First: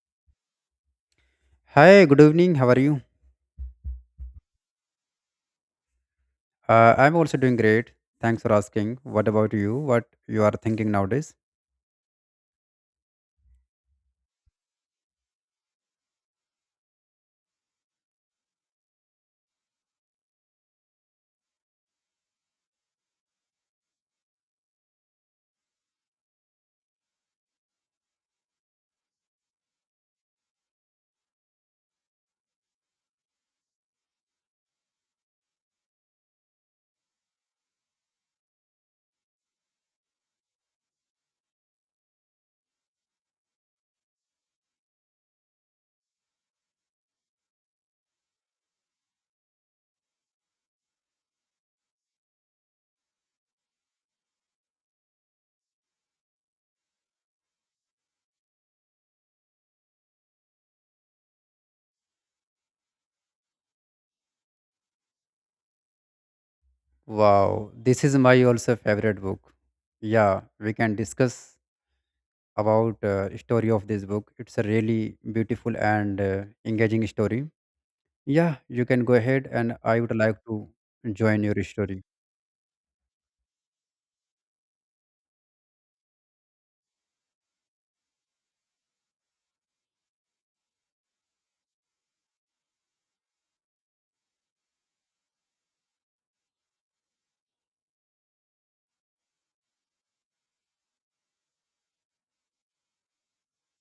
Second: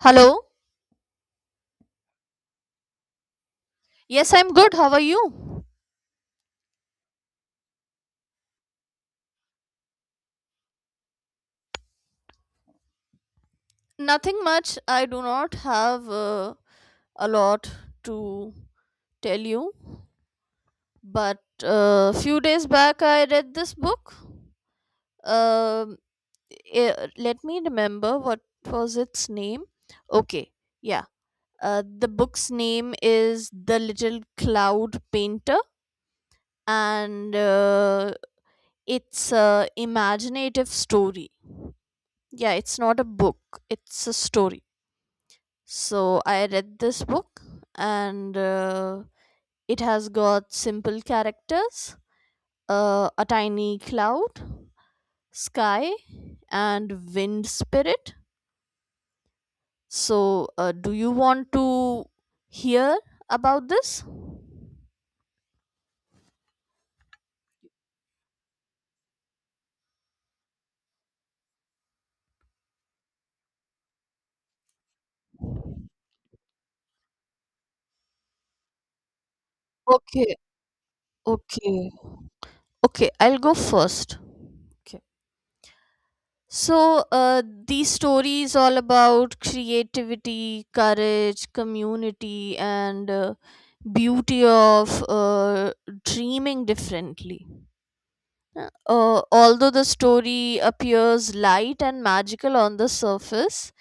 Hello. Hi, good evening. How are you? Yes, I'm good. How are you? I'm also doing great. Thanks for asking. What about you? What you are thinking nowadays? Nothing much. I do not have a lot to tell you, but a few days back I read this book. Um Let me remember what was its name. Okay, yeah. The book's name is The Little Cloud Painter, and it's a imaginative story. Yeah, it's not a book; it's a story. So I read this book, and it has got simple characters: a tiny cloud, sky, and wind spirit. So, do you want to hear about this? Wow, this is my also favorite book. Yeah, we can discuss about story of this book. It's a really beautiful and engaging story. Yeah, you can go ahead, and I would Okay, like to join your okay, story. okay, I'll go first. Okay. So, these stories all about creativity, courage, community, and beauty of dreaming differently. Although the story appears light and magical on the surface,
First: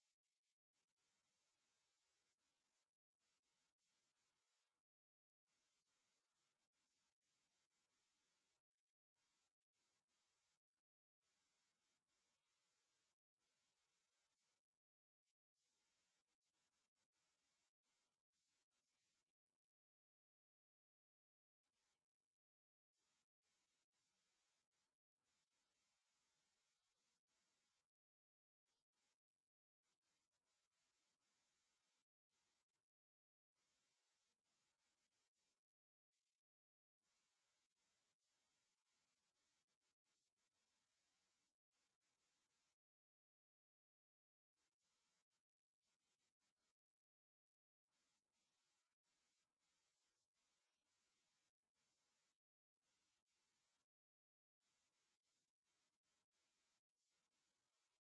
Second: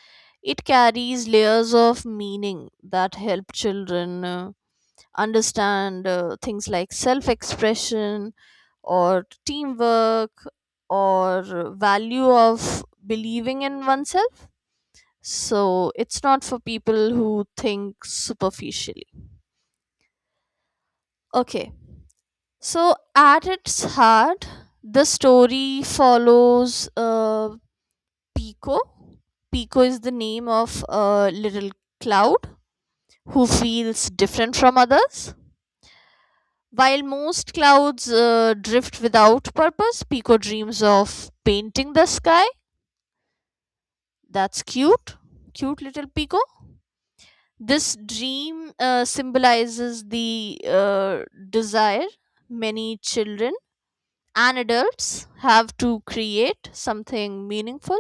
it carries layers of meaning that help children understand things like self expression, or teamwork, or value of believing in oneself. So it's not for people who think superficially. Okay. So at its heart, the story follows Pico. Pico is the name of a little cloud who feels different from others. While most clouds drift without purpose, Pico dreams of painting the sky. That's cute. Cute little Pico. This dream symbolizes the desire many children and adults have to create something meaningful.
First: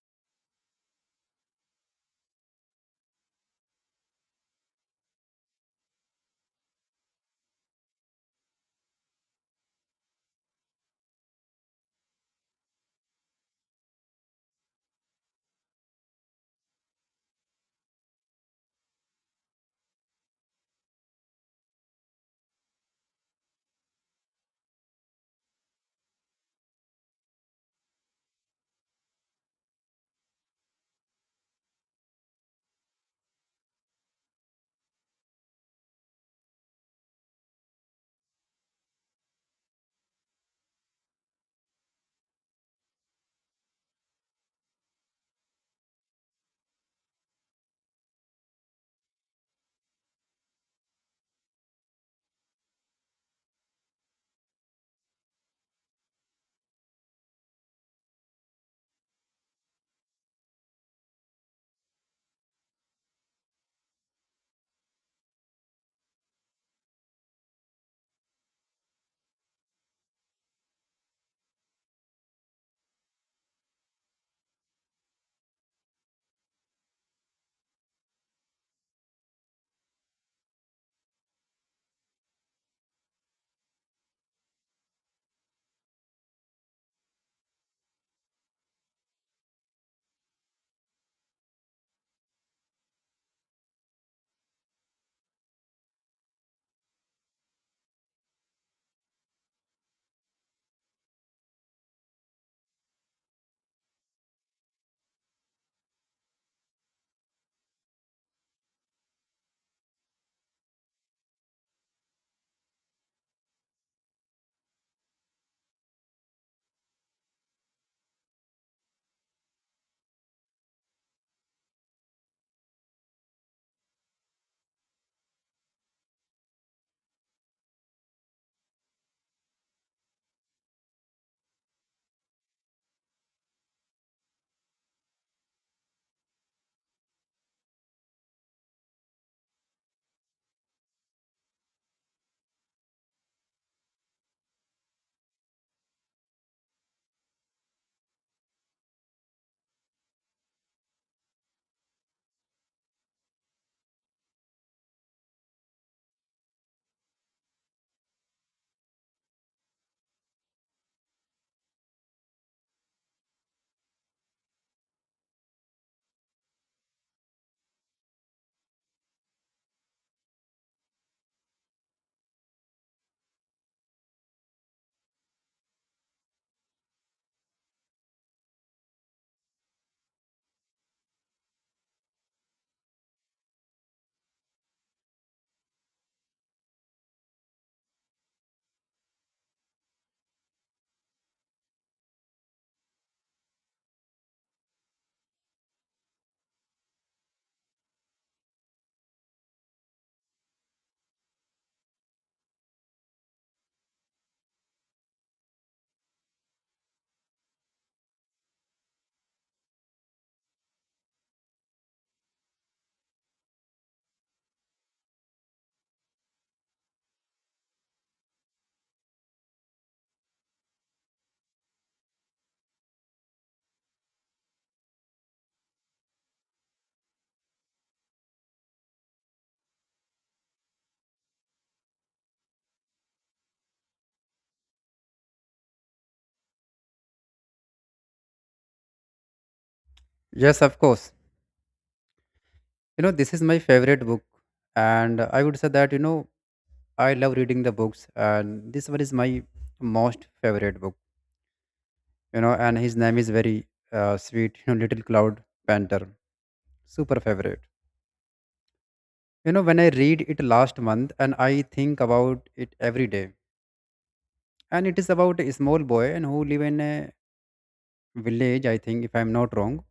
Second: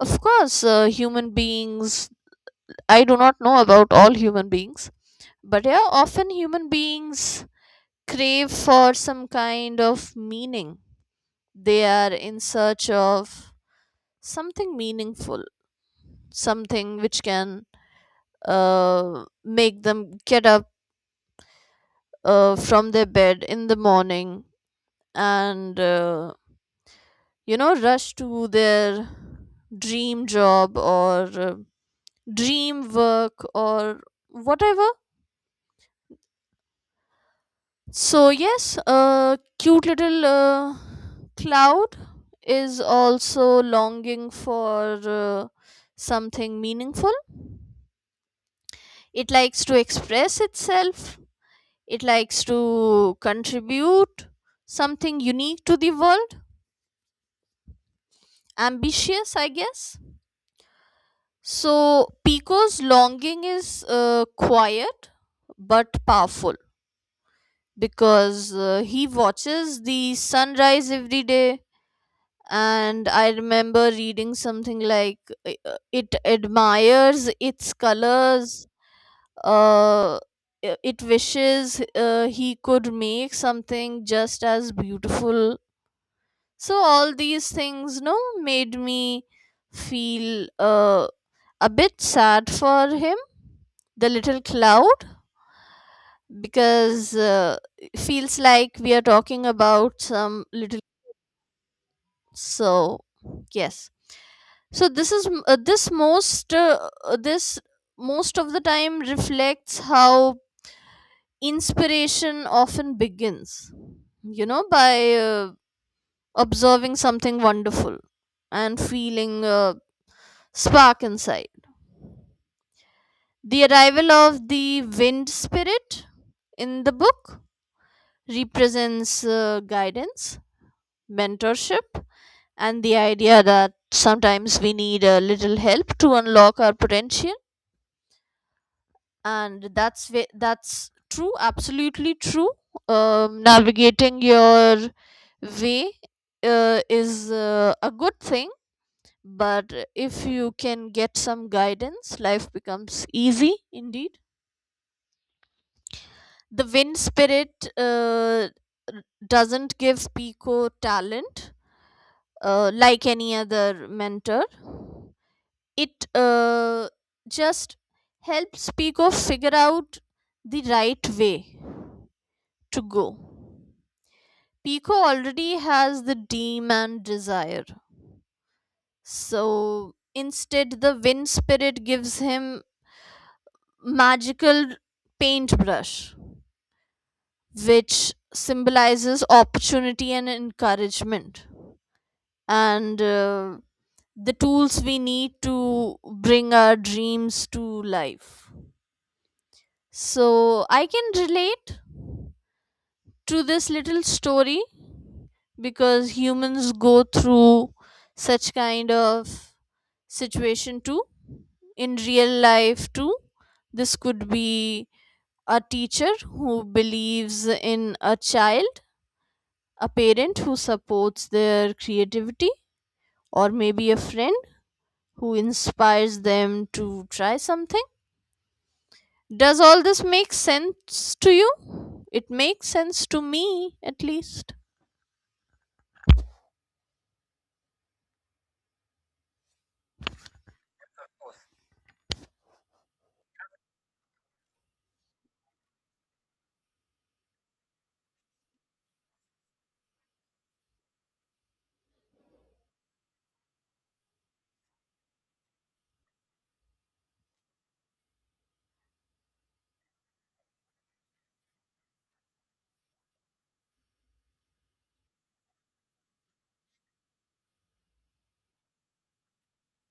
Of course, human beings, I do not know about all human beings, but yeah, often human beings crave for some kind of meaning. They are in search of something meaningful, something which can make them get up from their bed in the morning, and you know, rush to their dream job, or dream work, or whatever. So yes, cute little cloud is also longing for something meaningful. It likes to express itself. It likes to contribute something unique to the world. Ambitious, I guess. So, Pico's longing is quiet but powerful, because he watches the sunrise every day. And I remember reading something like it admires its colors. Uh, i- it wishes he could make something just as beautiful. So all these things no made me feel a bit sad for him, the little cloud, because it feels like we are talking about some little. So yes, so this is m- this most of the time reflects how inspiration often begins, you know, by observing something wonderful and feeling spark inside. The arrival of the wind spirit in the book represents guidance, mentorship, and the idea that sometimes we need a little help to unlock our potential. And that's true, absolutely true. Navigating your way is a good thing, but if you can get some guidance, life becomes easy indeed. The wind spirit doesn't give Pico talent like any other mentor. It just helps Pico figure out the right way to go. Pico already has the dream and desire. So instead, the wind spirit gives him magical paintbrush, which symbolizes opportunity and encouragement, and the tools we need to bring our dreams to life. So I can relate to this little story because humans go through such kind of situation too, in real life too. This could be a teacher who believes in a child, a parent who supports their creativity, or maybe a friend who inspires them to try something. Does all this make sense to you? It makes sense to me, at least. Yes, of course. You know, this is my favorite book, and I would say that I love reading the books, and this one is my most favorite book. You know, and his name is very sweet. You know, little cloud panther. Super favorite. You know, when I read it last month, and I think about it every day. And it is about a small boy and who live in a village, I think, if I'm not wrong.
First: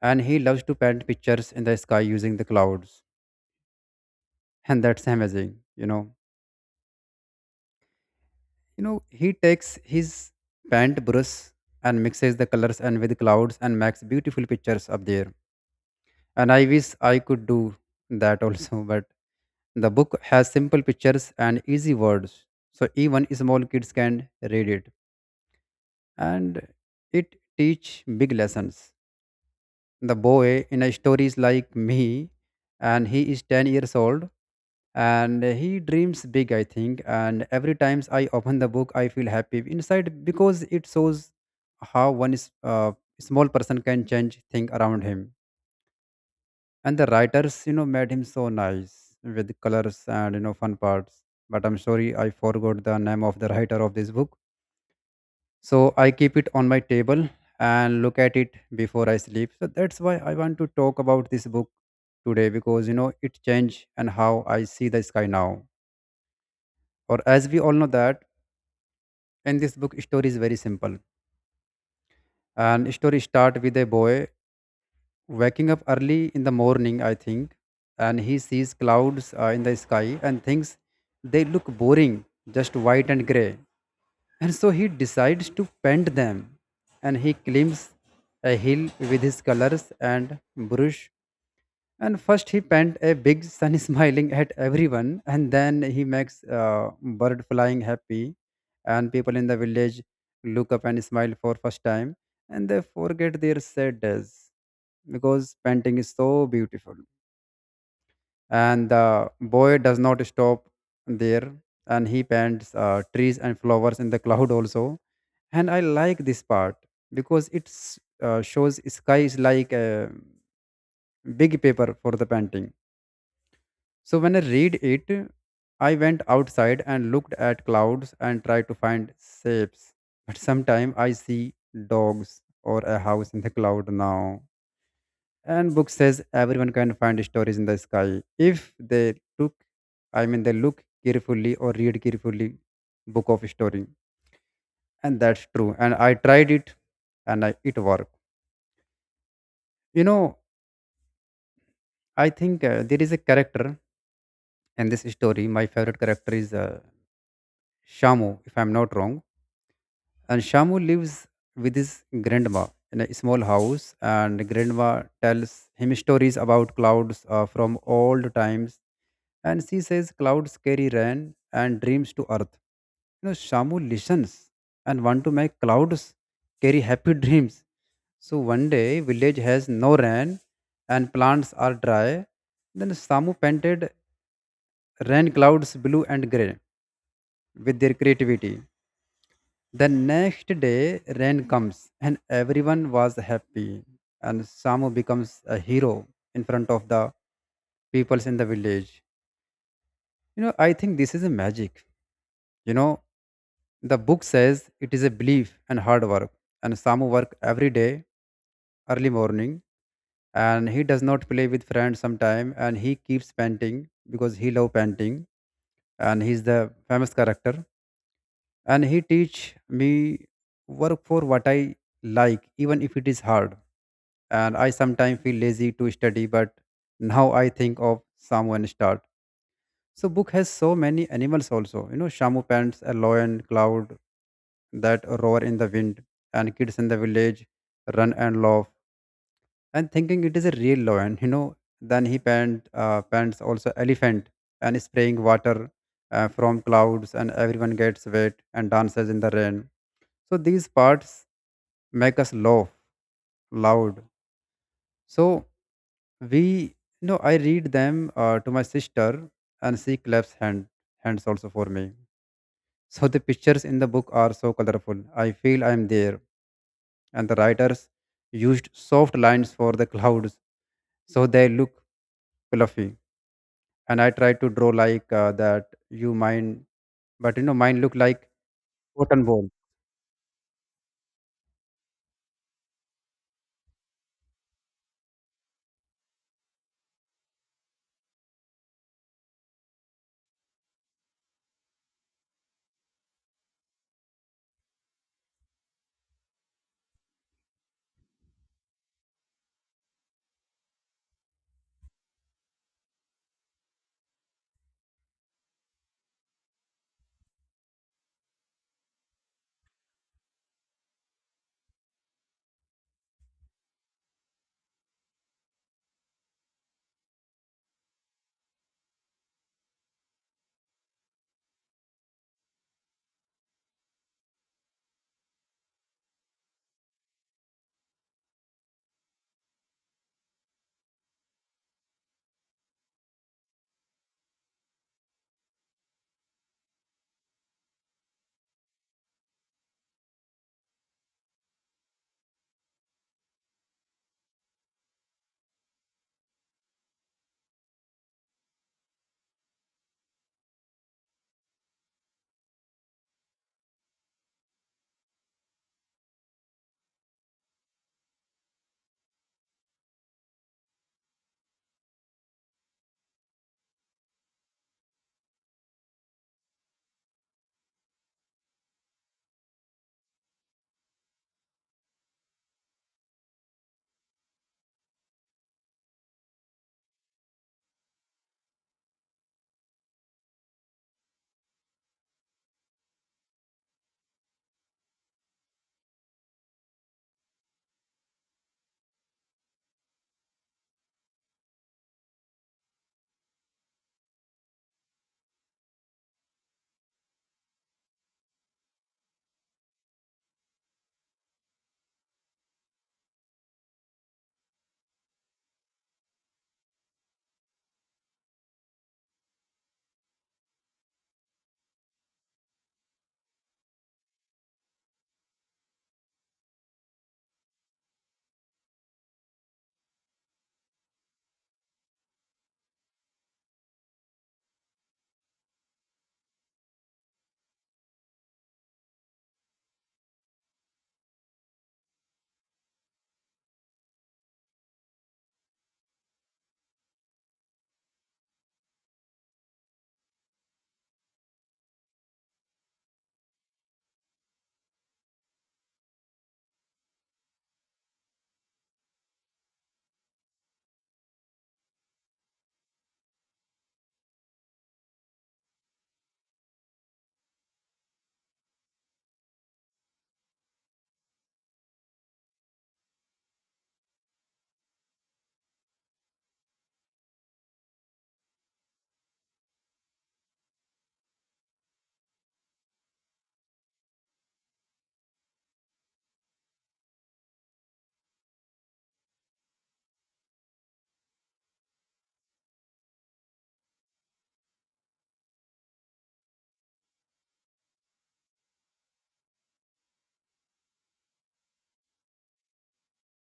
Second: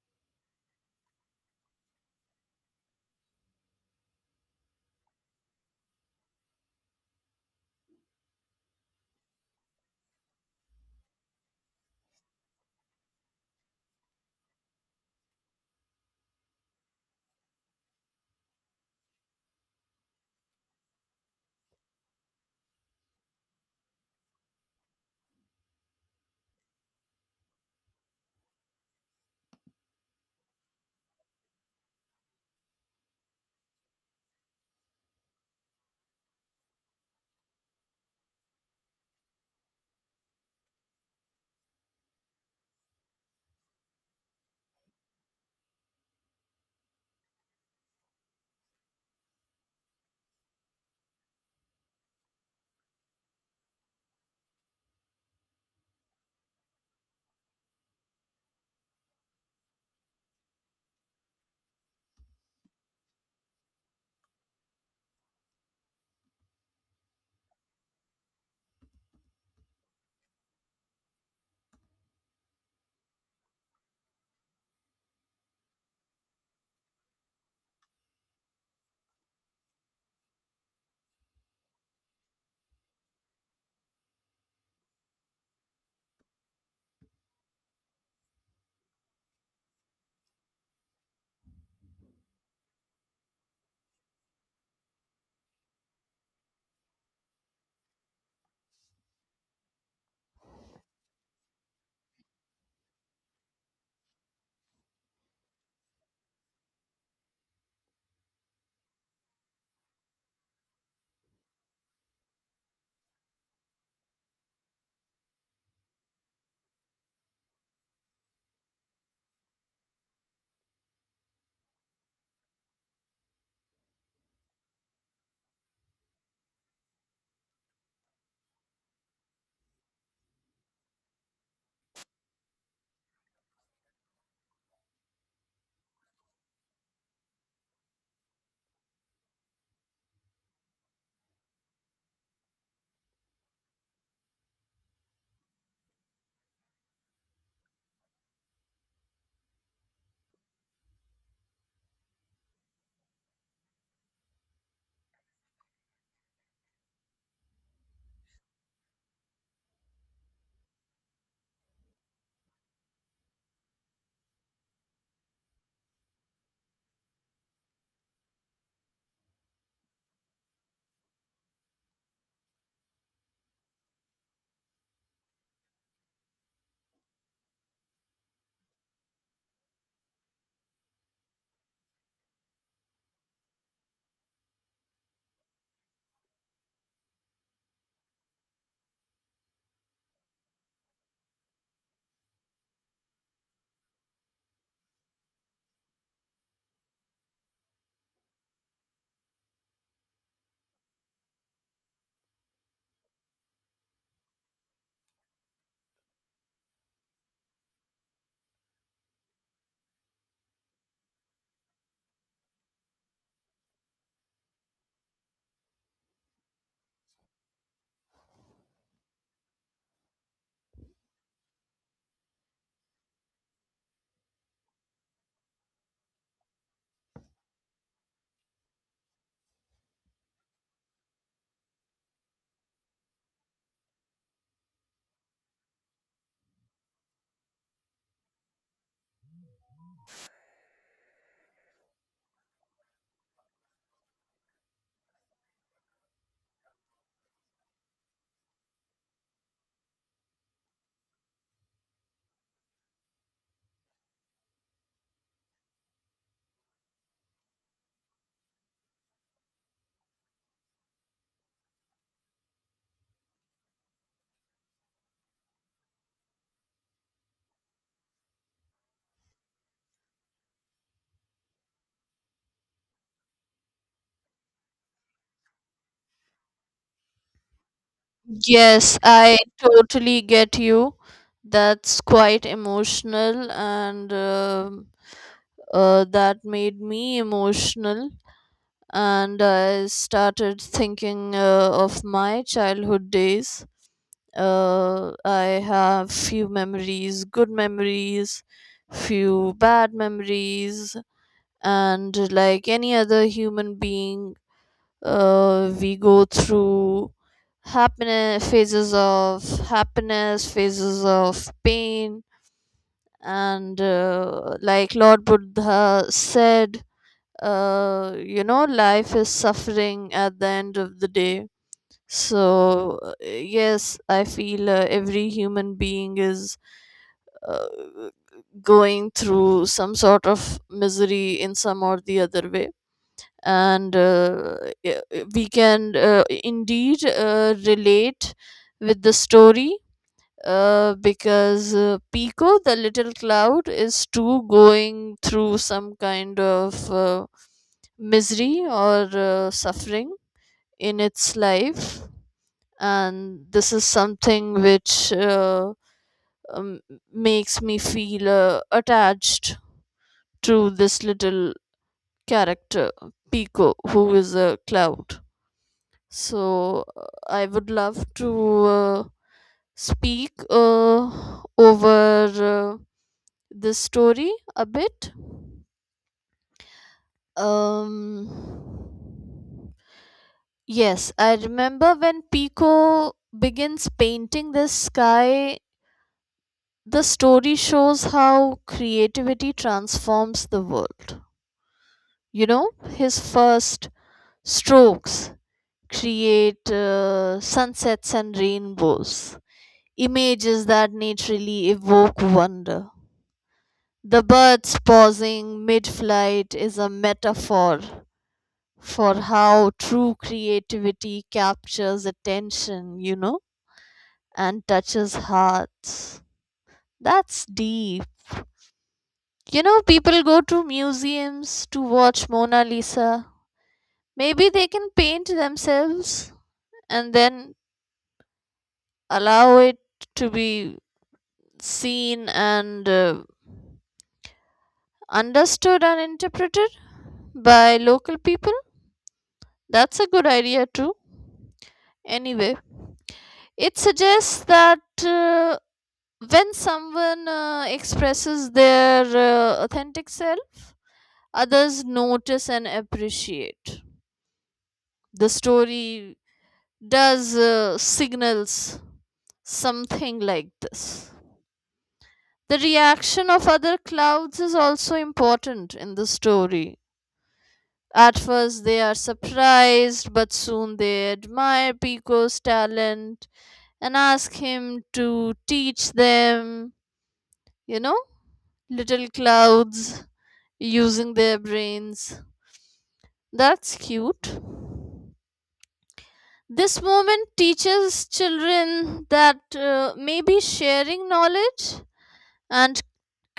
And he loves to paint pictures in the sky using the clouds. And that's amazing. You know you know he takes his paint brush and mixes the colors and with clouds and makes beautiful pictures up there. And I wish I could do that also But the book has simple pictures and easy words, so even small kids can read it. And it teach big lessons. The boy in a story is like me, and he is 10 years old, and he dreams big, I think. And every times I open the book, I feel happy inside because it shows how one is, small person can change thing around him. And the writers made him so nice with colors and fun parts. But I'm sorry, I forgot the name of the writer of this book. So I keep it on my table and look at it before I sleep. So that's why I want to talk about this book today, because you know it changed and how I see the sky now. Or as we all know that in this book, story is very simple. And story start with a boy waking up early in the morning, I think, and he sees clouds in the sky and thinks they look boring, just white and gray. And so he decides to paint them, and he climbs a hill with his colors and brush. And first, he paint a big sun smiling at everyone, and then he makes bird flying happy, and people in the village look up and smile for first time, and they forget their sadness because painting is so beautiful. And the boy does not stop there, and he paints trees and flowers in the cloud also, and I like this part because it shows sky is like a big paper for the painting. So when I read it, I went outside and looked at clouds and tried to find shapes. But sometimes I see dogs or a house in the cloud now. And book says everyone can find stories in the sky if they took, I mean, they look carefully or read carefully book of story. And that's true. And I tried it and I, it worked. You know, I think there is a character in this story. My favorite character is Shamu, if I'm not wrong. And Shamu lives with his grandma in a small house, and grandma tells him stories about clouds from old times. And she says clouds carry rain and dreams to earth. You know, Shamu listens and want to make clouds carry happy dreams. So one day, village has no rain and plants are dry. Then Samu painted rain clouds blue and grey with their creativity. The next day, rain comes and everyone was happy. And Samu becomes a hero in front of the peoples in the village. You know, I think this is a magic. You know, the book says it is a belief and hard work. And Samu work every day, early morning, and he does not play with friends sometime. And he keeps painting because he love painting, and he's the famous character. And he teach me work for what I like, even if it is hard. And I sometimes feel lazy to study, but now I think of someone start. So book has so many animals also. You know, Shamu pants, a lion, cloud that roar in the wind, and kids in the village run and laugh. And thinking it is a real lion. Then he pants also elephant and spraying water from clouds, and everyone gets wet and dances in the rain. So these parts make us laugh loud. So we, I read them to my sister, and she claps hands also for me. So the pictures in the book are so colorful. I feel I am there, and the writers used soft lines for the clouds, so they look fluffy. And I try to draw like that. You mind, but mine look like Yes, cotton I ball. totally get you. That's quite emotional, and that made me emotional. And I started thinking of my childhood days. I have few memories, good memories, few bad memories, and like any other human being, we go through happiness, phases of pain, and like Lord Buddha said, you know, life is suffering at the end of the day. So yes, I feel every human being is uh, going through some sort of misery in some or the other way. And uh, uh, we can indeed relate with the story, because Pico, the little cloud, is too going through some kind of misery or suffering in its life. And this is something which um, makes me feel attached to this little character, Pico, who is a cloud. So I would love to speak over this story a bit. Um, yes, I remember when Pico begins painting the sky, the story shows how creativity transforms the world. You know, his first strokes create sunsets and rainbows, images that naturally evoke wonder. The birds pausing mid flight is a metaphor for how true creativity captures attention, you know, and touches hearts. That's deep. You know, people go to museums to watch Mona Lisa. Maybe they can paint themselves and then allow it to be seen and understood and interpreted by local people. That's a good idea, too. Anyway, it suggests that when someone expresses their authentic self, others notice and appreciate. The story does signals something like this. The reaction of other clouds is also important in the story. At first, they are surprised, but soon they admire Pico's talent and ask him to teach them, you know, little clouds using their brains. That's cute. This moment teaches children that maybe sharing knowledge and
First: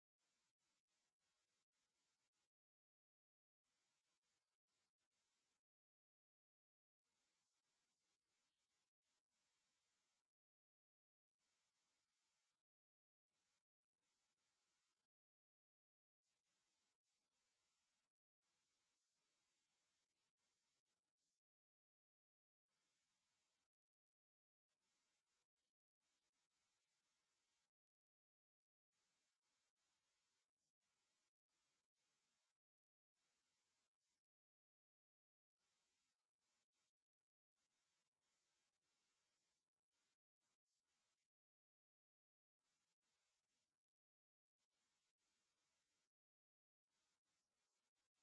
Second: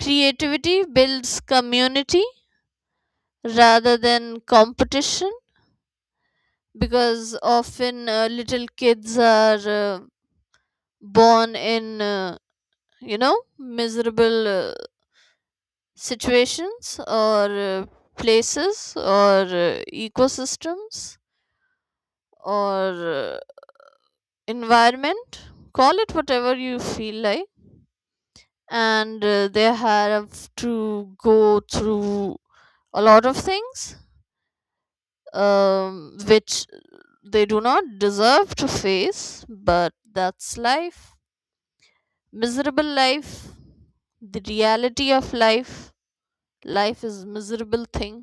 creativity builds community rather than competition, because often little kids are born in you know, miserable situations, or places, or ecosystems, or environment. Call it whatever you feel like. And they have to go through a lot of things, which they do not deserve to face, but that's life. Miserable life. The reality of life. Life is miserable thing.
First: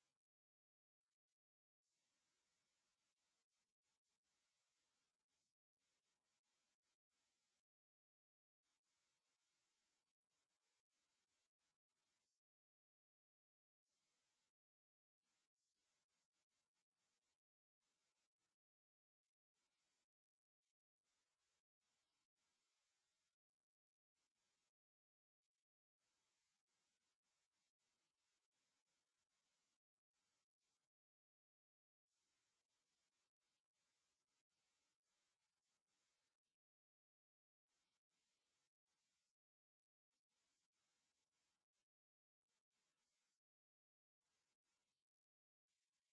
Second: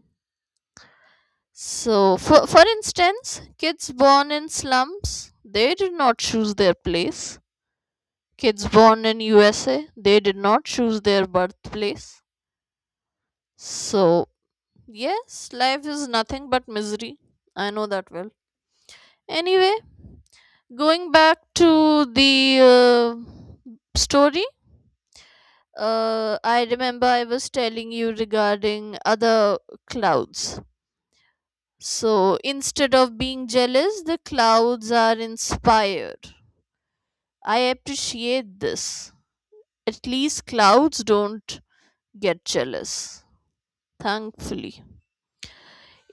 So for instance, kids born in slums, they did not choose their place. Kids born in USA, they did not choose their birthplace. So yes, life is nothing but misery. I know that well. Anyway, going back to the story, I remember I was telling you regarding other clouds. So instead of being jealous, the clouds are inspired. I appreciate this. At least clouds don't get jealous, thankfully.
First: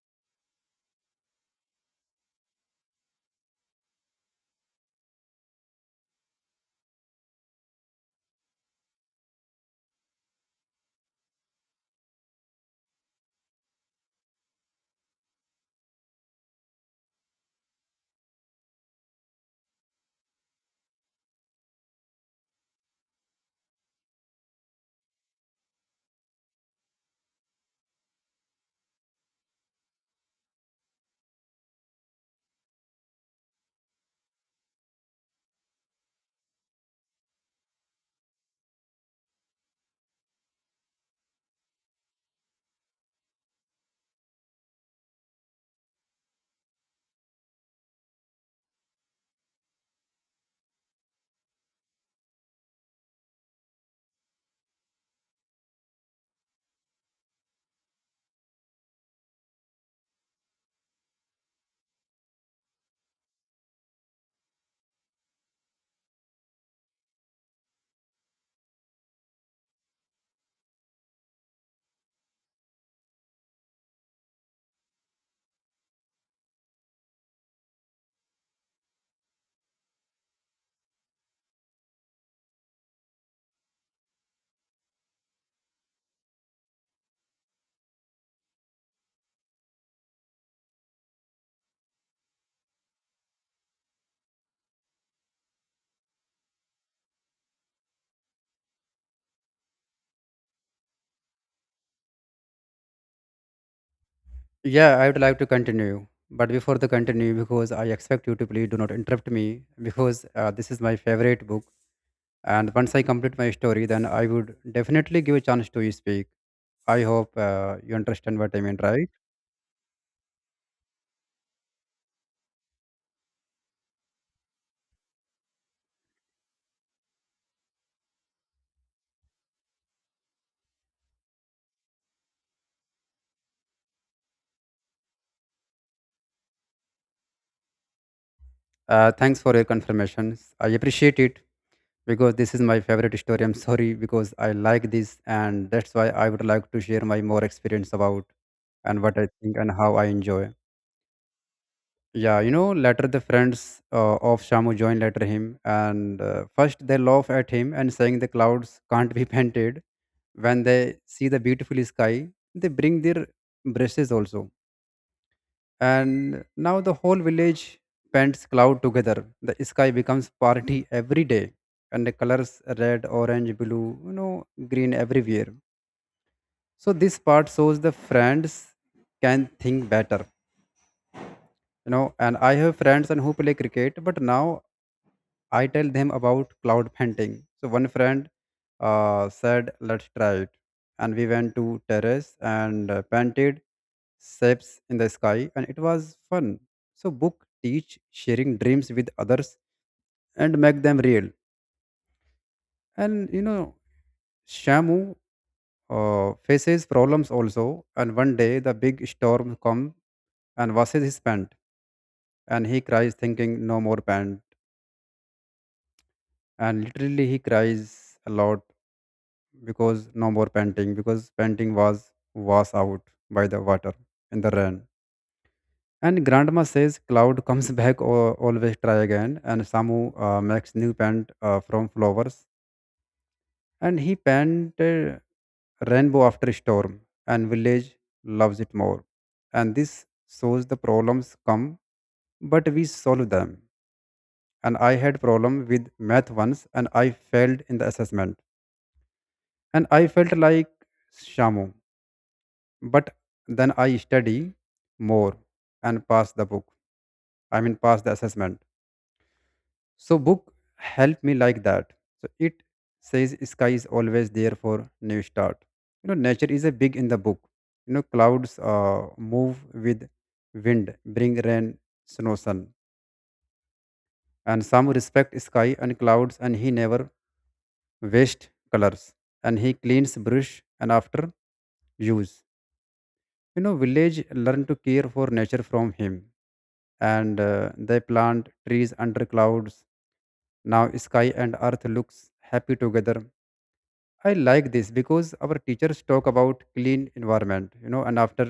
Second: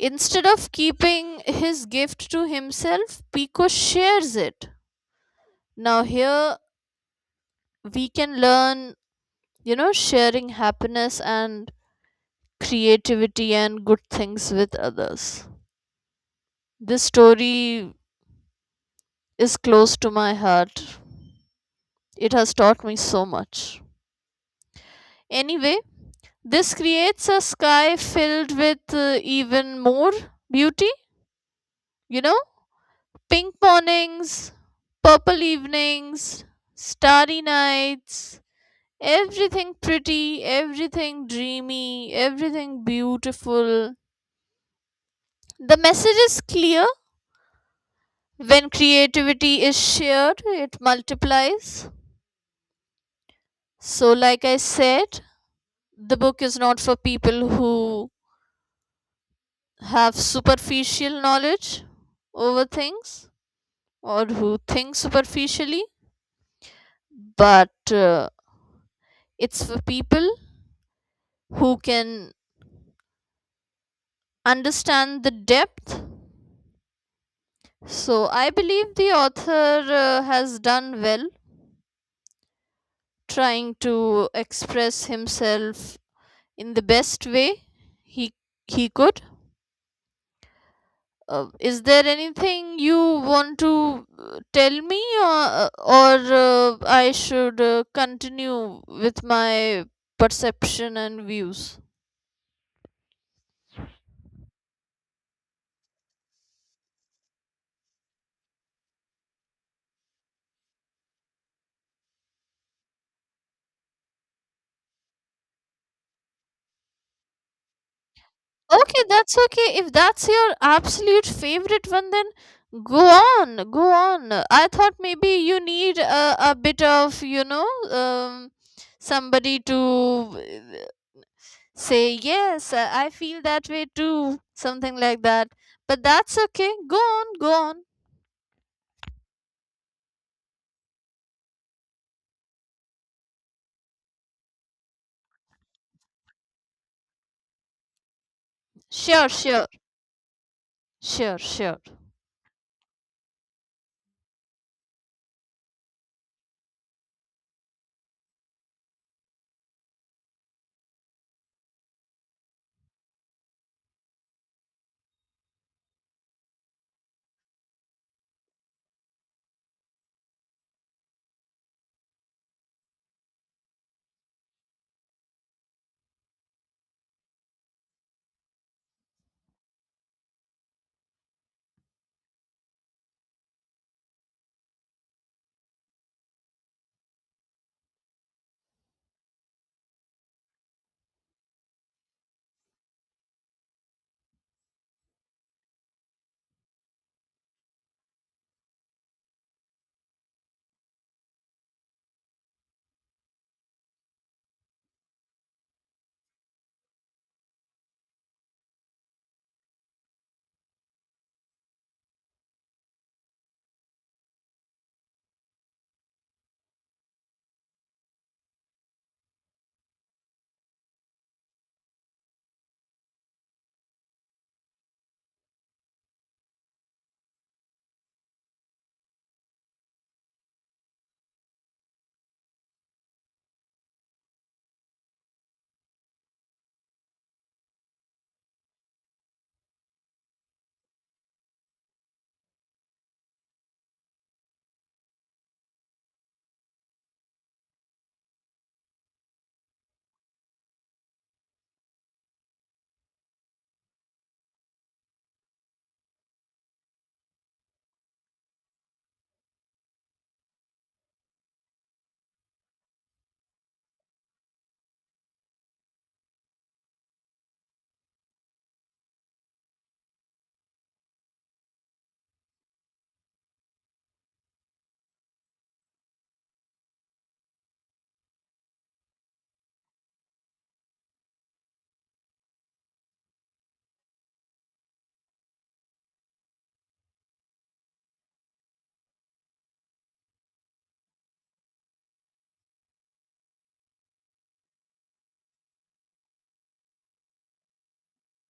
Instead of keeping his gift to himself, Pico shares it. Now, here we can learn, you know, sharing happiness and creativity and good things with others. This story is close to my heart. It has taught me so much. Anyway, this creates a sky filled with even more beauty, you know? Pink mornings, purple evenings, starry nights, everything pretty, everything dreamy, everything beautiful. The message is clear. When creativity is shared, it multiplies. So, like I said, the book is not for people who have superficial knowledge over things, or who think superficially, but it's for people who can understand the depth. So I believe the author has done well trying to express himself in the best way he he could. Is there anything you want to tell me, or I should continue with my perception and views? Yeah, I would like to continue. But before the continue, because I expect you to please do not interrupt me, because this is my favorite book. And once I complete my story, then I would definitely give a chance to you speak. I hope you understand what I mean, Okay, right? that's okay. If that's your absolute favorite one, then go on, go on. I thought maybe you need a bit of, you know, somebody to say, yes, I feel that way too, something like that. But that's okay. Go on, go on. Thanks for your confirmations. I appreciate it because this is my favorite story. I'm sorry because I like this, and that's why I would like to share my more experience about and what I Sure, think sure, and how I enjoy. sure, sure. Yeah, you know, later the friends of Shamu join later him, and first they laugh at him and saying the clouds can't be painted. When they see the beautiful sky, they bring their brushes also. And now the whole village paints cloud together. The sky becomes party every day, and the colors red, orange, blue, green everywhere. So this part shows the friends can think better. And I have friends and who play cricket, but now I tell them about cloud painting. So one friend said, "Let's try it," and we went to terrace and painted shapes in the sky, and it was fun. So book teach sharing dreams with others and make them real. And you know, Shamu faces problems also, and one day the big storm comes and washes his pant, and he cries, thinking, "No more pant," and literally he cries a lot because no more painting because painting was washed out by the water in the rain. And grandma says cloud comes back or always try again. And Samu makes new paint from flowers, and he painted rainbow after storm, and village loves it more. And this shows the problems come but we solve them. And I had problem with math once, and I failed in the assessment, and I felt like Shamu. But then I study more and pass the book. I mean, pass the assessment. So book helped me like that. So it says sky is always there for new start. You know, nature is a big in the book. You know, clouds move with wind, bring rain, snow, sun. And some respect sky and clouds, and he never waste colors. And he cleans brush and after use. You know, village learn to care for nature from him. And they plant trees under clouds. Now sky and earth looks happy together. I like this because our teachers talk about clean environment. And after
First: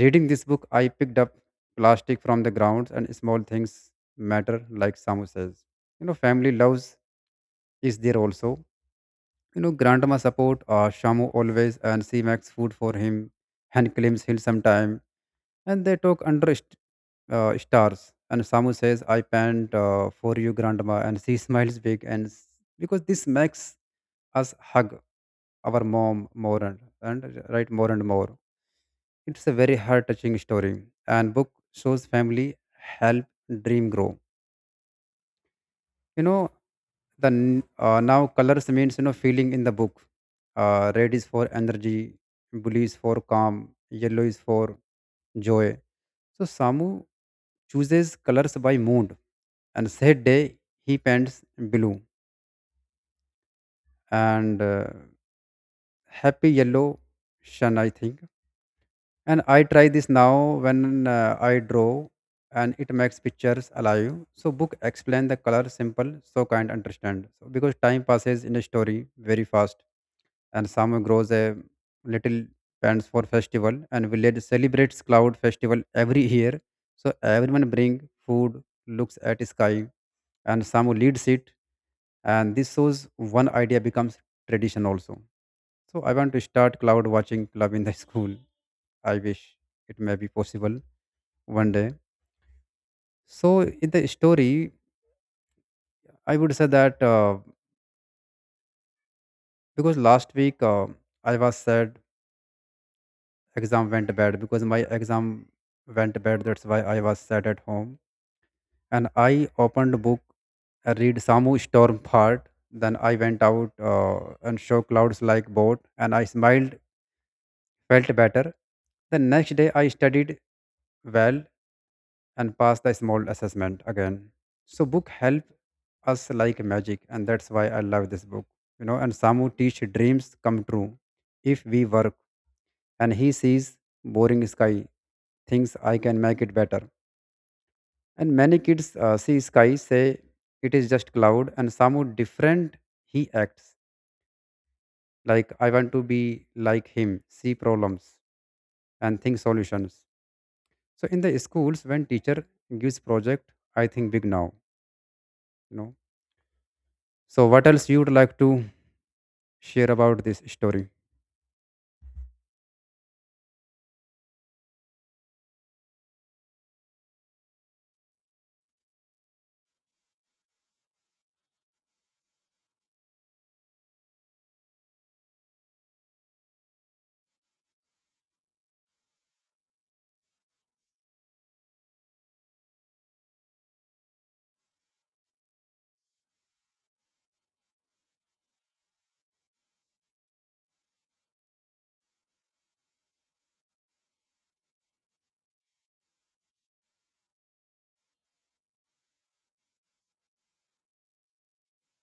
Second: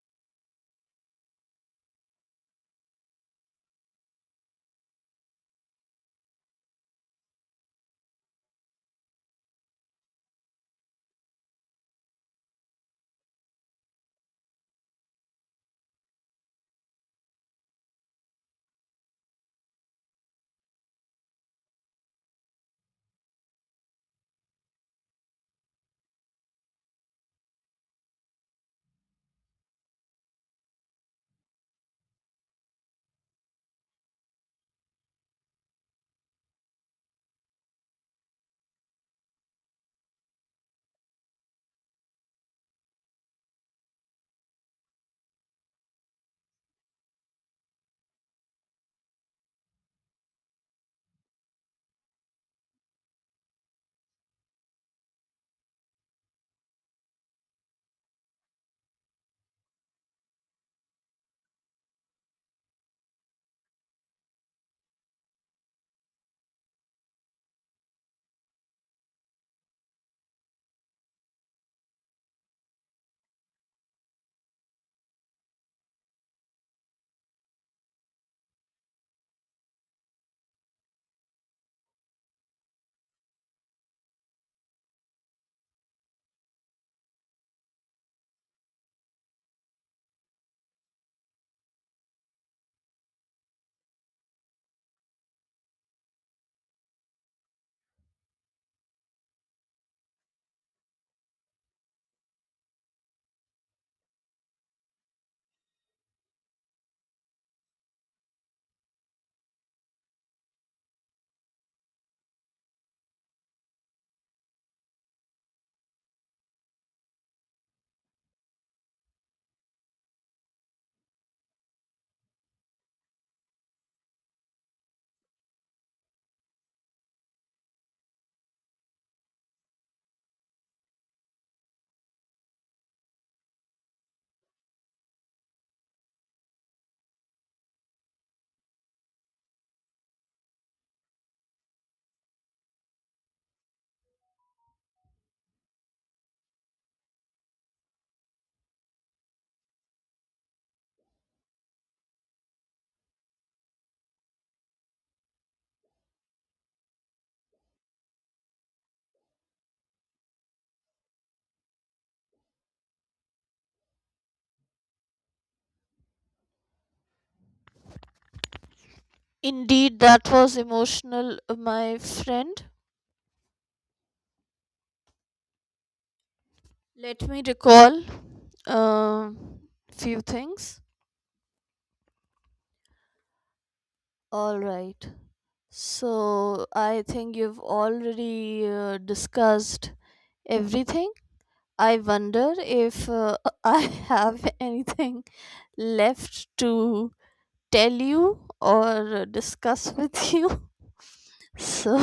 reading this book, I picked up plastic from the grounds. And small things matter, like Samu says. You know, family loves is there also. You know, grandma support Shamu always, and she makes food for him and claims he'll sometime, and they talk under stars. And Samu says, I pant for you, grandma. And she smiles big. And because this makes us hug our mom more, and right more and more. It's a very heart touching story. And book shows family help dream grow. You know, now colors means feeling in the book. Red is for energy, blue is for calm, yellow is for joy. So Samu chooses colors by mood, and said day he paints blue and happy yellow shun, I think. And I try this now when I draw, and it makes pictures alive. So book explain the color simple, so kind understand. So because time passes in a story very fast, and some grows a little plants for festival, and village celebrates cloud festival every year. So everyone bring food, looks at sky, and some leads it, and this shows one idea becomes tradition also. So I want to start cloud watching club in the school. I wish it may be possible one day. So in the story, I would say that, because last week, I was sad exam went bad, because my exam went bad. That's why I was sat at home. And I opened book and read Samu Storm part. Then I went out and show clouds like boat. And I smiled, felt better. The next day I studied well and passed the small assessment again. So book help us like magic, and that's why I love this book. You know, and Samu teach dreams come true if we work, and he sees boring sky, thinks I can make it better. And many kids see sky, say it is just cloud, and Samu different, he acts like I want to be like him, see problems and think solutions. So in the schools, when teacher gives project, I think big now, you know. So what else you would like to share about this story? Indeed, that was emotional, my friend. Let me recall um few things. All right. So I think you've already discussed everything. I wonder if I have anything left to tell you or discuss with you. So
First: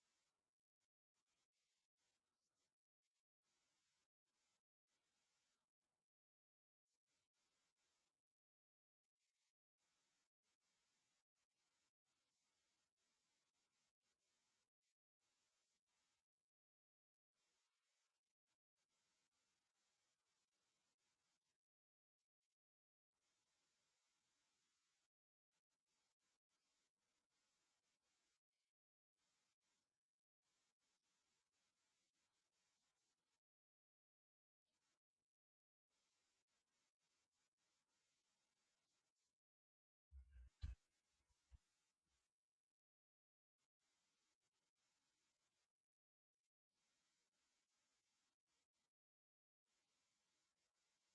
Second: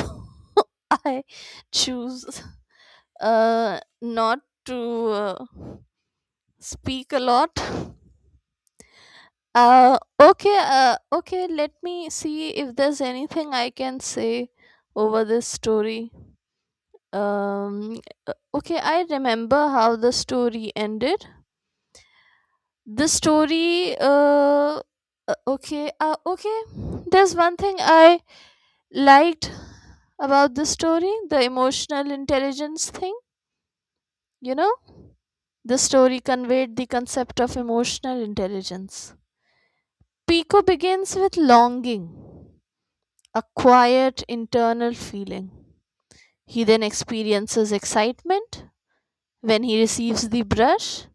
I choose not to speak a lot. Okay, let me see if there's anything I can say over this story. Um, okay, I remember how the story ended. The story, uh, okay. There's one thing I liked about the story, the emotional intelligence thing, you know? The story conveyed the concept of emotional intelligence. Pico begins with longing, a quiet internal feeling. He then experiences excitement when he receives the brush,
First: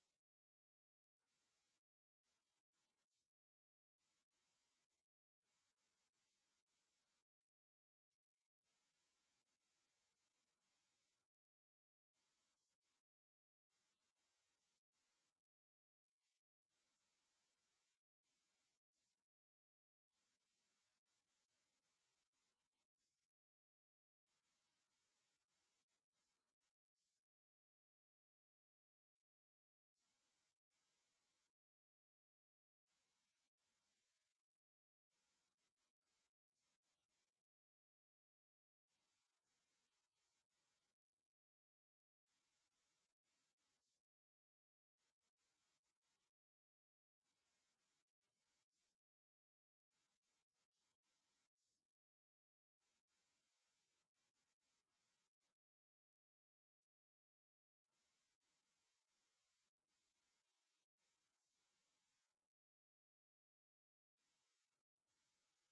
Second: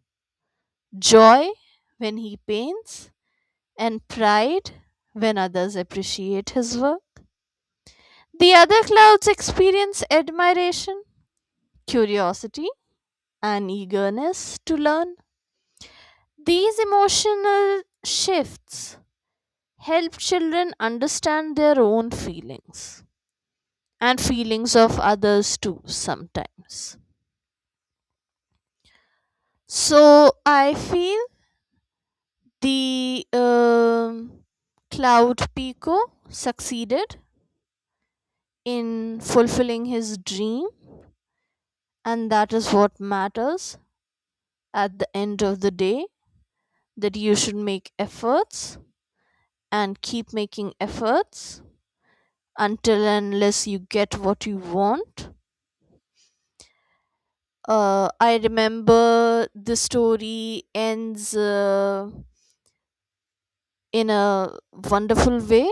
joy when he paints, and pride when others appreciate his work. The other clouds experience admiration, curiosity, and eagerness to learn. These emotional shifts help children understand their own feelings and feelings of others too sometimes. So I feel the cloud Pico succeeded in fulfilling his dream, and that is what matters at the end of the day, that you should make efforts and keep making efforts until and unless you get what you want. I remember the story ends in a wonderful way.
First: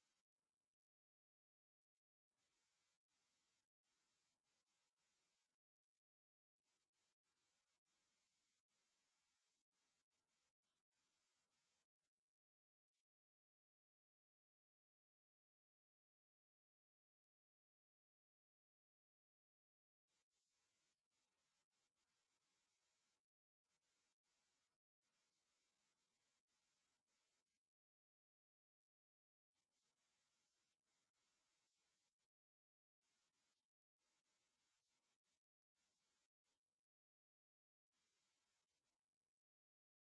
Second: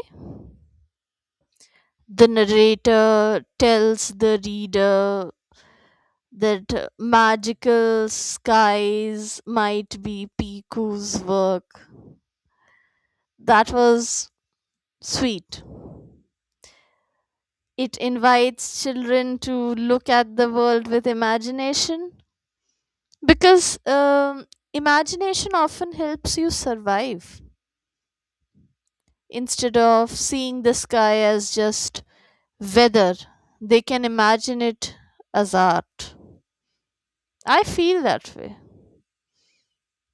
The narrator tells the reader that magical skies might be Piku's work. That was sweet. It invites children to look at the world with imagination, because imagination often helps you survive. Instead of seeing the sky as just weather, they can imagine it as art. I feel that way.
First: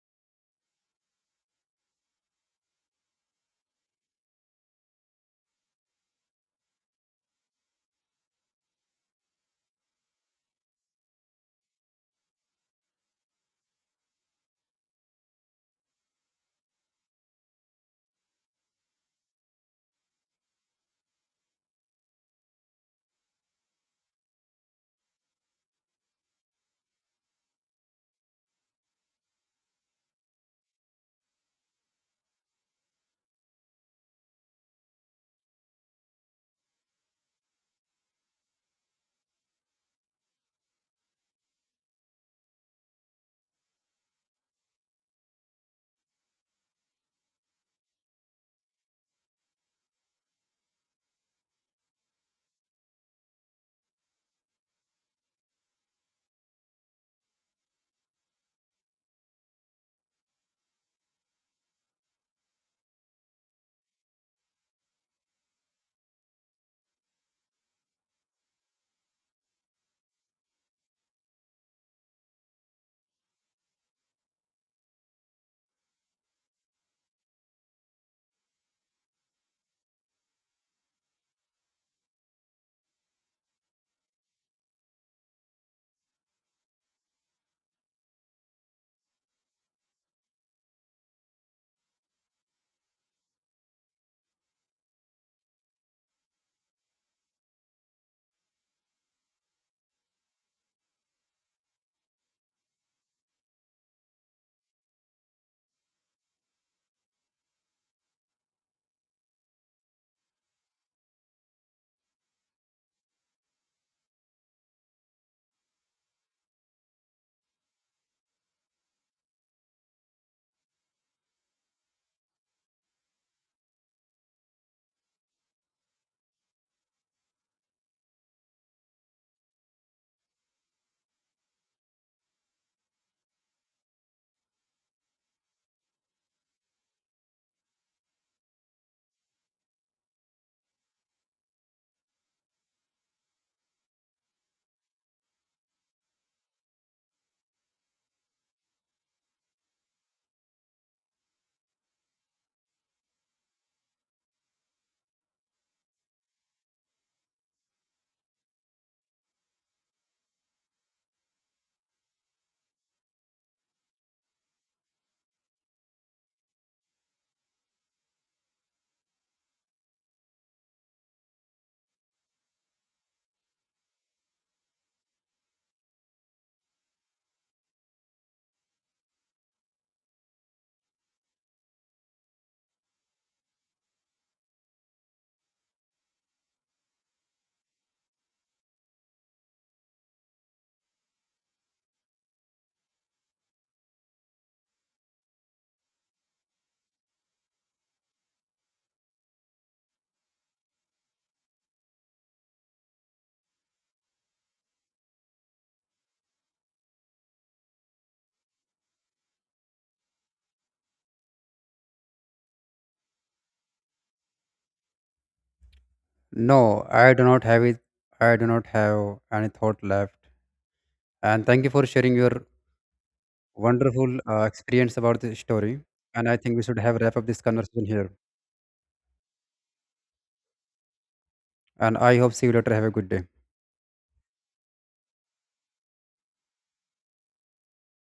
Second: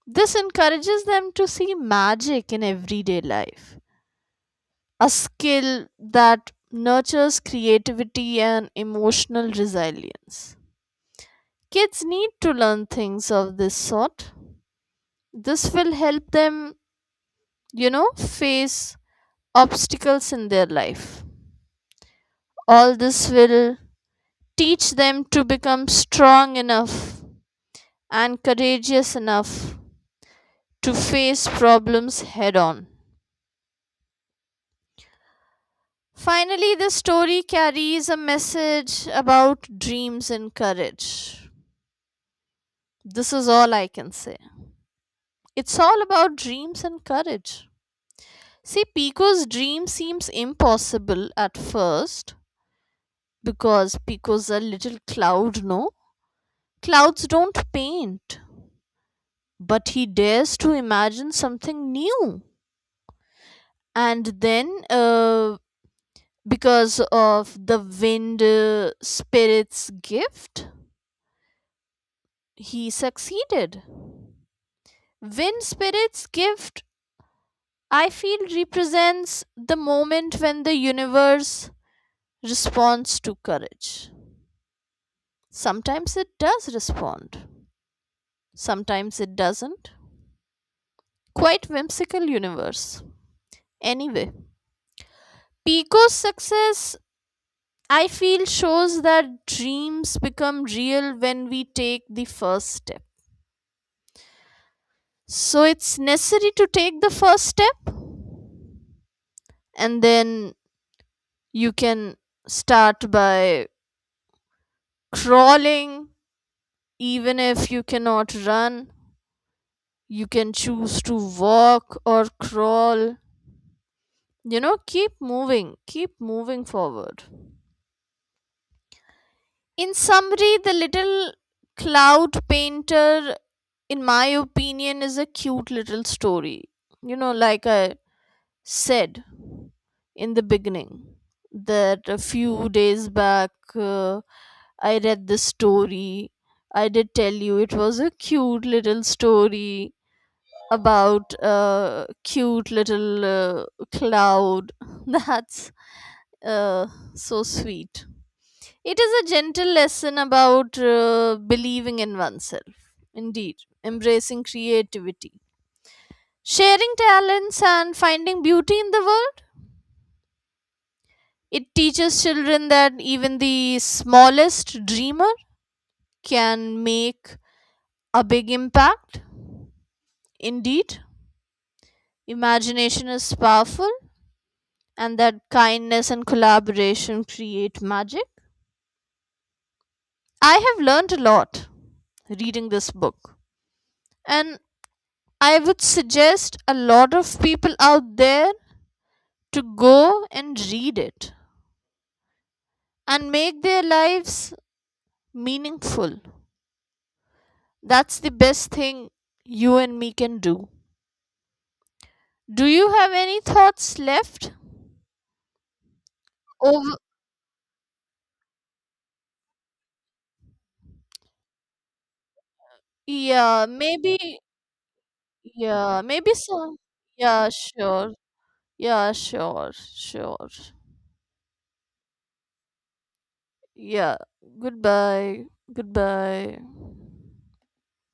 This encourages them to see magic in everyday life, a skill that nurtures creativity and emotional resilience. Kids need to learn things of this sort. This will help them, you know, face obstacles in their life. All this will teach them to become strong enough and courageous enough to face problems head on. Finally, the story carries a message about dreams and courage. This is all I can say. It's all about dreams and courage. See, Pico's dream seems impossible at first, because Pico's a little cloud, no? Clouds don't paint. But he dares to imagine something new. And then, because of the wind spirit's gift, he succeeded. Wind spirit's gift, I feel, represents the moment when the universe responds to courage. Sometimes it does respond, sometimes it doesn't. Quite whimsical universe. Anyway, Pico's success, I feel, shows that dreams become real when we take the first step. So it's necessary to take the first step, and then you can start by crawling, even if you cannot run. You can choose to walk or crawl, you know, keep moving, keep moving forward. In summary, The Little Cloud Painter, in my opinion, is a cute little story. You know, like I said in the beginning, that a few days back, I read this story. I did tell you it was a cute little story about a cute little cloud. That's uh, so sweet. It is a gentle lesson about believing in oneself, indeed, embracing creativity, sharing talents, and finding beauty in the world. It teaches children that even the smallest dreamer can make a big impact. Indeed, imagination is powerful, and that kindness and collaboration create magic. I have learned a lot reading this book, and I would suggest a lot of people out there to go and read it and make their lives meaningful. That's the best thing you and me can do. Do you have any thoughts left? No, Oh, I do not have it. I do not have any thought left. And thank you for sharing your yeah, Wonderful maybe, uh, experience about the story, yeah, and maybe I think we some. should have wrap up this Yeah, conversation here. sure. Yeah, sure, sure. And I hope see you later. Have a good day. Yeah. Goodbye. Goodbye.